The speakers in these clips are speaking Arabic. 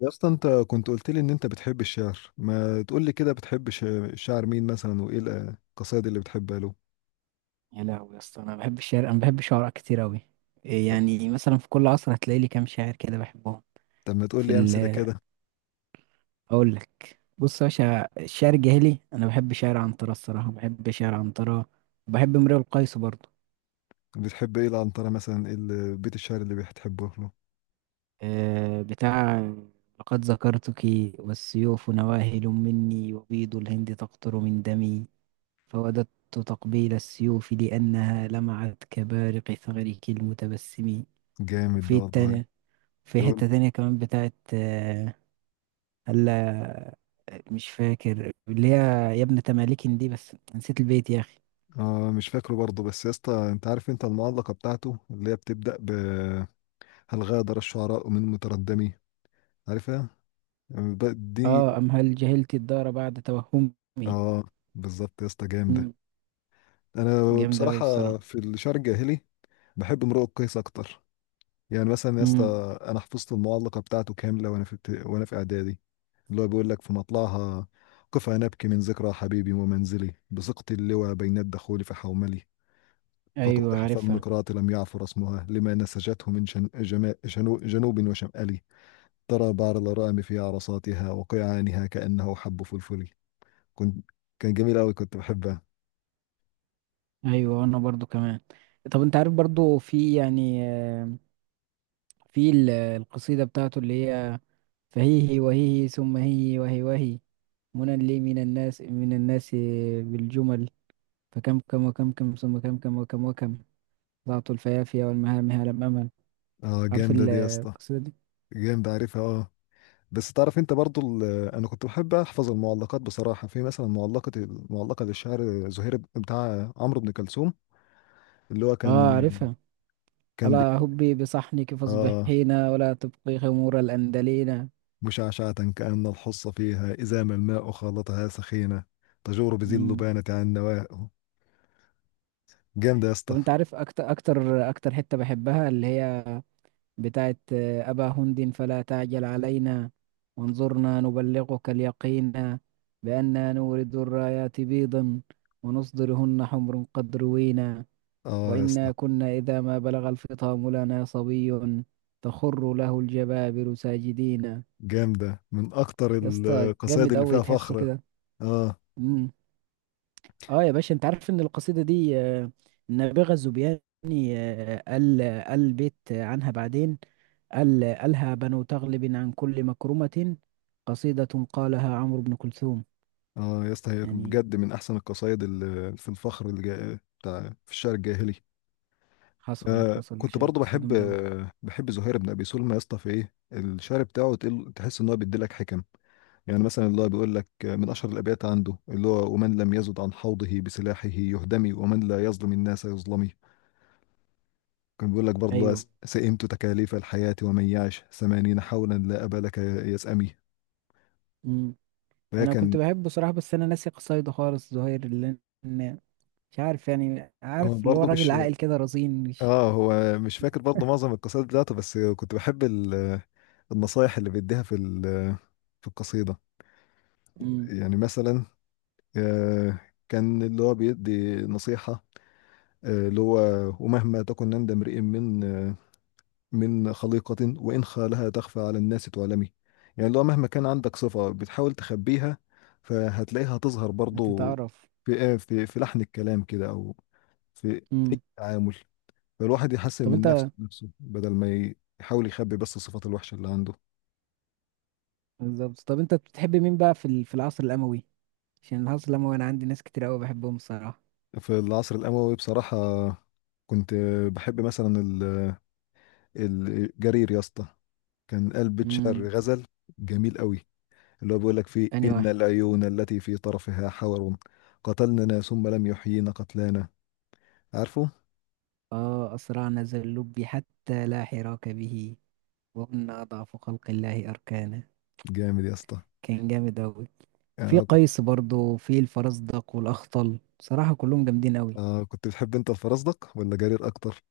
يا اسطى، انت كنت قلت لي ان انت بتحب الشعر. ما تقول لي كده، بتحب الشاعر مين مثلا، وايه القصائد اللي بتحبها له؟ يا لهوي يا اسطى، انا بحب الشعر، انا بحب شعراء كتير اوي. إيه طب. يعني مثلا في كل عصر هتلاقي لي كام شاعر كده بحبهم. طب ما تقول في لي امثله ال كده؟ اقول لك، بص يا باشا، الشعر الجاهلي انا بحب شعر عنترة، الصراحه بحب شعر عنترة، وبحب امرؤ القيس برضه. بتحب ايه العنتره مثلا؟ ايه بيت الشعر اللي بتحبه له؟ أه بتاع لقد ذكرتك، والسيوف نواهل مني وبيض الهند تقطر من دمي، فوددت تقبيل السيوف لأنها لمعت كبارق ثغرك المتبسم. جامد ده وفي والله. التانية، في حتة يقول. تانية كمان بتاعت هلا، مش فاكر اللي هي، يا ابن تمالكن دي، بس نسيت البيت يا أخي. اه، مش فاكره برضه. بس يا اسطى، انت عارف انت المعلقه بتاعته اللي هي بتبدا ب: هل غادر الشعراء من متردمي؟ عارفها؟ اه، دي. أم هل جهلت الدار بعد توهمي. اه، بالظبط يا اسطى، جامده. مم. انا جامدة أوي الصراحة. بصراحه في الشعر الجاهلي بحب امرؤ القيس اكتر. يعني مثلا يا اسطى، امم. انا حفظت المعلقه بتاعته كامله، وانا في وانا في اعدادي. اللي هو بيقول لك في مطلعها: قف نبكي من ذكرى حبيبي ومنزلي بسقط اللوى بين الدخول فحوملي، أيوة فتوضح عارفها. فالنقرات لم يعثر اسمها لما نسجته من جن جما- جنو جنوب وشمالي، ترى بعر الغرام في عرصاتها وقيعانها كأنه حب فلفلي. كنت كان جميل قوي، كنت بحبها. أيوة أنا برضو كمان. طب أنت عارف برضو، في يعني، القصيدة بتاعته اللي هي: فهيه وهيه ثم هيه وهي وهي، منى لي من الناس من الناس، بالجمل، فكم كم وكم كم ثم كم كم وكم وكم، ضعت الفيافية والمهامها لم أمل. اه، عارف جامده دي يا اسطى. القصيدة دي؟ جامده، عارفها اه. بس تعرف انت برضو انا كنت بحب احفظ المعلقات بصراحه. في مثلا المعلقه للشاعر زهير بتاع عمرو بن كلثوم، اللي هو اه كان، عارفها. ألا بيتكلم. هبي بصحنك اه، فاصبحينا، ولا تبقي خمور الأندلينا. مشعشعة كأن الحص فيها إذا ما الماء خالطها سخينة، تجور بذي مم. اللبانة عن نوائه. جامدة يا طب اسطى. انت عارف، اكتر اكتر اكتر حتة بحبها اللي هي بتاعت أبا هند فلا تعجل علينا، وانظرنا نبلغك اليقين، بأننا نورد الرايات بيضا، ونصدرهن حمر قد روينا، اه يا وإنا اسطى، كنا إذا ما بلغ الفطام لنا صبي، تخر له الجبابر ساجدين. جامدة من أكتر يا اسطى القصائد جامد اللي قوي، فيها تحسه فخر. كده. اه. امم. اه يا باشا، انت عارف ان القصيده دي النابغه الزبياني قال، قال بيت عنها بعدين، قالها بنو تغلب عن كل مكرمه، قصيده قالها عمرو بن كلثوم. اه يا اسطى، هي يعني بجد من أحسن القصائد اللي في الفخر اللي بتاع في الشعر الجاهلي. آه حصل كنت شيء، برضو قصيده بحب، جامده قوي. بحب زهير بن ابي سلمى يا اسطى. في ايه الشعر بتاعه، تحس ان هو بيديلك حكم. يعني مثلا اللي هو بيقول لك، من اشهر الابيات عنده اللي هو: ومن لم يزد عن حوضه بسلاحه يهدمي، ومن لا يظلم الناس يظلمي. كان بيقول لك برضه اللي هو ايوه. سئمت تكاليف الحياة، ومن يعش ثمانين حولا لا أبا لك يسأمي. امم. فهي انا كنت كان بحبه بصراحه، بس انا ناسي قصايده خالص، زهير، لان مش عارف، يعني هو عارف اللي هو برضه راجل مش عاقل كده رزين، مش... اه، هو مش فاكر برضه معظم القصائد بتاعته. بس كنت بحب النصايح اللي بيديها في في القصيدة. امم. يعني مثلا، آه، كان اللي هو بيدي نصيحة. اللي هو: ومهما تكن عند امرئ من من خليقة وإن خالها تخفى على الناس تعلمي. يعني اللي هو، مهما كان عندك صفة بتحاول تخبيها، فهتلاقيها تظهر برضو هتتعرف. في في لحن الكلام كده، أو في امم. التعامل. فالواحد يحسن طب من انت نفسه، بدل ما يحاول يخبي بس الصفات الوحشة اللي عنده. بالظبط، طب انت بتحب مين بقى في في العصر الأموي؟ عشان العصر الأموي انا عندي ناس كتير قوي بحبهم الصراحة. في العصر الأموي بصراحة كنت بحب مثلا الجرير يا اسطى. كان قلب شعر امم. غزل جميل قوي. اللي هو بيقول لك فيه: اني إن واحد. العيون التي في طرفها حور قتلننا ثم لم يحيينا قتلانا. عارفه؟ اه اسرعنا ذا اللب حتى لا حراك به، وكنا اضعف خلق الله اركانا. جامد يا اسطى. كان جامد قوي. في آه كنت قيس برضو، في الفرزدق والاخطل، بصراحة كلهم جامدين قوي. آه كنت بتحب انت الفرزدق ولا جرير اكتر؟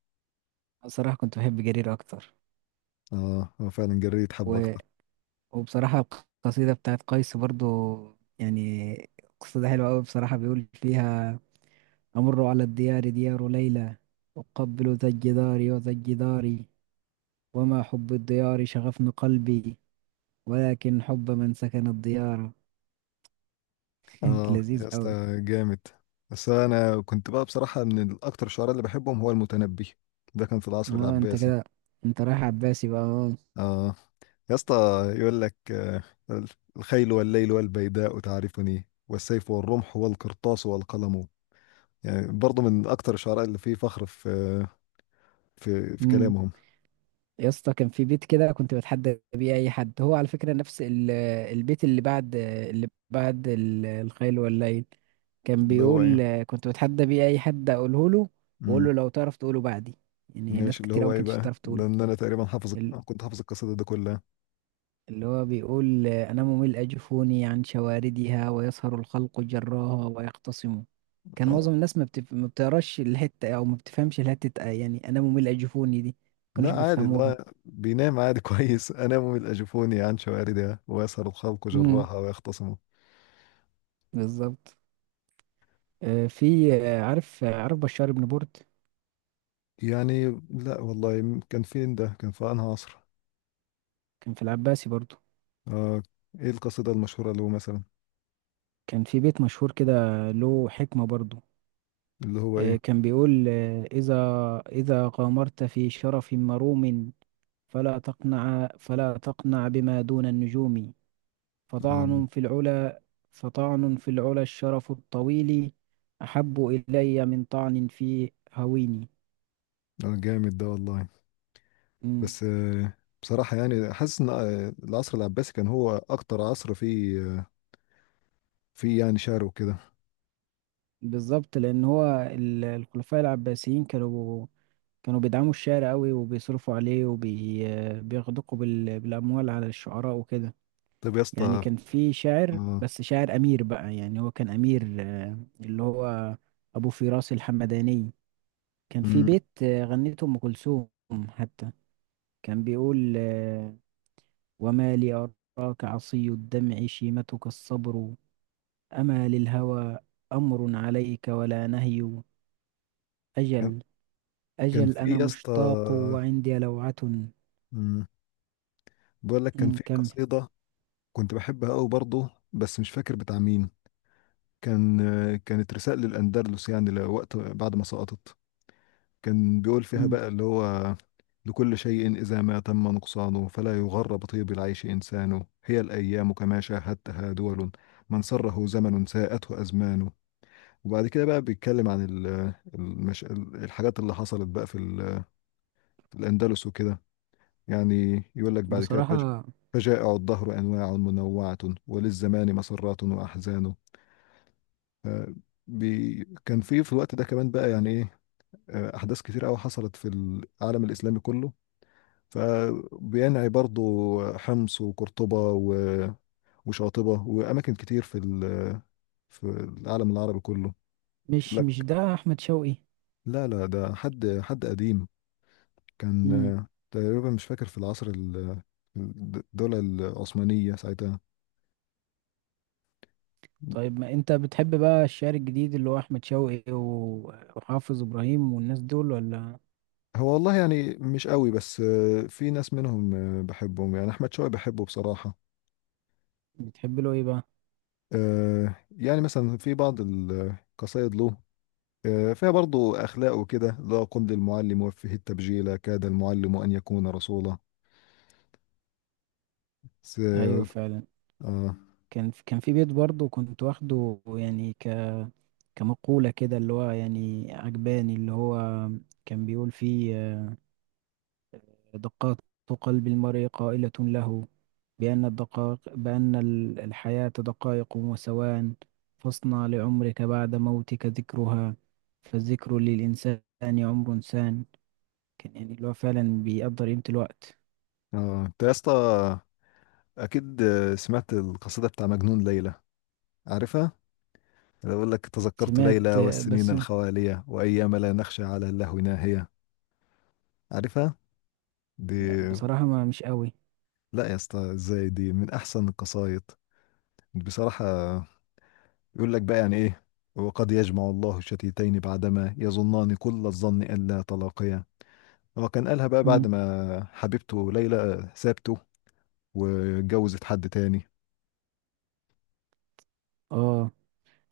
بصراحة كنت بحب جرير اكتر. اه، هو فعلا جرير يتحب و... اكتر. وبصراحة، القصيدة بتاعت قيس برضو، يعني قصيدة حلوة قوي، بصراحة بيقول فيها: أمر على الديار ديار ليلى، أقبل ذا الجدار وذا الجدار، وما حب الديار شغفن قلبي، ولكن حب من سكن الديار. اه يا لذيذ اسطى، أوي. جامد. بس انا كنت بقى بصراحة من الاكتر، الشعراء اللي بحبهم هو المتنبي. ده كان في العصر اه انت العباسي. كده، انت رايح عباسي بقى، اه. اه يا اسطى، يقول لك الخيل والليل والبيداء تعرفني، والسيف والرمح والقرطاس والقلم. يعني برضه من اكتر الشعراء اللي فيه فخر في في امم. كلامهم. يا اسطى كان في بيت كده كنت بتحدى بيه اي حد، هو على فكره نفس البيت اللي بعد اللي بعد الخيل والليل، كان اللي هو ايه؟ بيقول، كنت بتحدى بيه اي حد اقوله له، واقول امم. له لو تعرف تقوله بعدي، يعني ناس ماشي، اللي كتير أوي هو ما ايه كانتش بقى؟ تعرف تقوله. لان انا تقريبا حافظ، كنت حافظ القصيده دي كلها. اللي هو بيقول أنا ممل أجفوني عن شواردها، ويسهر الخلق جراها ويختصموا. كان اه. معظم الناس ما بتقراش الحتة، أو ما بتفهمش الحتة، يعني أنا ممل أجفوني دي ما كانوش لا، عادي، بيفهموها. لا بينام عادي. كويس، انام من اجفوني عن شواردها ويسهر الخلق امم. جراها ويختصموا. بالظبط. آه، في آه، عارف آه، عارف بشار بن برد؟ يعني، لا والله، كان فين ده؟ كان في انهي عصر؟ كان في العباسي برضو. آه. ايه القصيده المشهوره له مثلا؟ كان في بيت مشهور كده، له حكمة برضو. اللي هو آه، ايه؟ كان بيقول آه، إذا غامرت في شرف مروم، فلا تقنع بما دون النجوم، اه. فطعن في العلا فطعن في العلا الشرف الطويل، أحب إلي من طعن في هويني. آه، جامد ده والله. مم. بس بصراحة يعني حاسس ان العصر العباسي كان هو اكتر عصر فيه فيه يعني شعر وكده. بالظبط، لأن هو الخلفاء العباسيين كانوا بيدعموا الشعر قوي، وبيصرفوا عليه، وبيغدقوا بالأموال على الشعراء وكده. طب يا يعني اسطى. كان في شاعر، آه، بس شاعر أمير بقى، يعني هو كان أمير اللي هو أبو فراس الحمداني، كان في مم، بيت غنته أم كلثوم، حتى كان بيقول: وما لي أراك عصي الدمع شيمتك الصبر، أما للهوى أمر عليك ولا نهي، كان أجل كان أجل في أنا يا اسطى، مشتاق وعندي لوعة. مم، بقول لك كان في كمل. قصيدة كنت بحبها قوي برضه، بس مش فاكر بتاع مين. كان كانت رسالة للأندلس، يعني لوقت بعد ما سقطت. كان بيقول فيها أمم، بقى اللي هو: لكل شيء إذا ما تم نقصانه، فلا يغر بطيب العيش إنسانه، هي الأيام كما شاهدتها دول، من سره زمن ساءته أزمانه. وبعد كده بقى بيتكلم عن الحاجات اللي حصلت بقى في في الأندلس وكده. يعني يقول لك بعد كده بصراحة، فجائع الدهر أنواع منوعة، وللزمان مسرات وأحزان. ف- كان في الوقت ده كمان بقى، يعني إيه، أحداث كتير أوي حصلت في العالم الإسلامي كله. فبينعي برضو حمص وقرطبة وشاطبة وأماكن كتير في في العالم العربي كله. مش لك. ده أحمد شوقي؟ لا، لا ده حد قديم. كان أمم، تقريبا مش فاكر، في العصر الدولة العثمانية ساعتها. طيب، ما أنت بتحب بقى الشعر الجديد اللي هو أحمد شوقي وحافظ إبراهيم والناس دول ولا؟ هو والله يعني مش قوي، بس في ناس منهم بحبهم. يعني أحمد شوقي بحبه بصراحة. بتحب له إيه بقى؟ يعني مثلا في بعض القصايد له فيها برضو أخلاق وكده: لا، قم للمعلم وفه التبجيل، كاد المعلم أن يكون رسولا. س... أيوه فعلا. آه. كان في بيت برضه كنت واخده، يعني ك، كمقولة كده، اللي هو يعني عجباني، اللي هو كان بيقول فيه دقات قلب المرء قائلة له، بأن الحياة دقائق وثوان، فاصنع لعمرك بعد موتك ذكرها، فالذكر للإنسان عمر سان، كان يعني اللي هو فعلا بيقدر قيمة الوقت. آه أنت يا اسطى، أكيد سمعت القصيدة بتاع مجنون ليلى. عارفها؟ أنا بقول لك: تذكرت سمعت ليلى والسنين بس الخوالية، وأيام لا نخشى على اللهو ناهية. عارفها؟ دي. بصراحة ما مش قوي. لا يا اسطى، ازاي، دي من أحسن القصايد بصراحة. يقول لك بقى يعني إيه: وقد يجمع الله الشتيتين بعدما يظنان كل الظن ألا تلاقيا. هو كان قالها بقى بعد مم. ما حبيبته ليلى سابته واتجوزت حد تاني. اه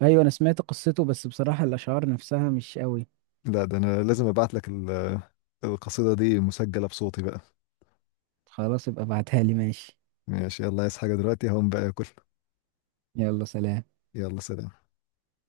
ايوه، انا سمعت قصته، بس بصراحة الاشعار نفسها مش قوي. لا، ده انا لازم ابعت لك القصيدة دي مسجلة بصوتي بقى. خلاص، ابقى ابعتها لي، ماشي. ماشي. يلا، عايز حاجة دلوقتي؟ هقوم بقى اكل. يلا سلام. يلا سلام.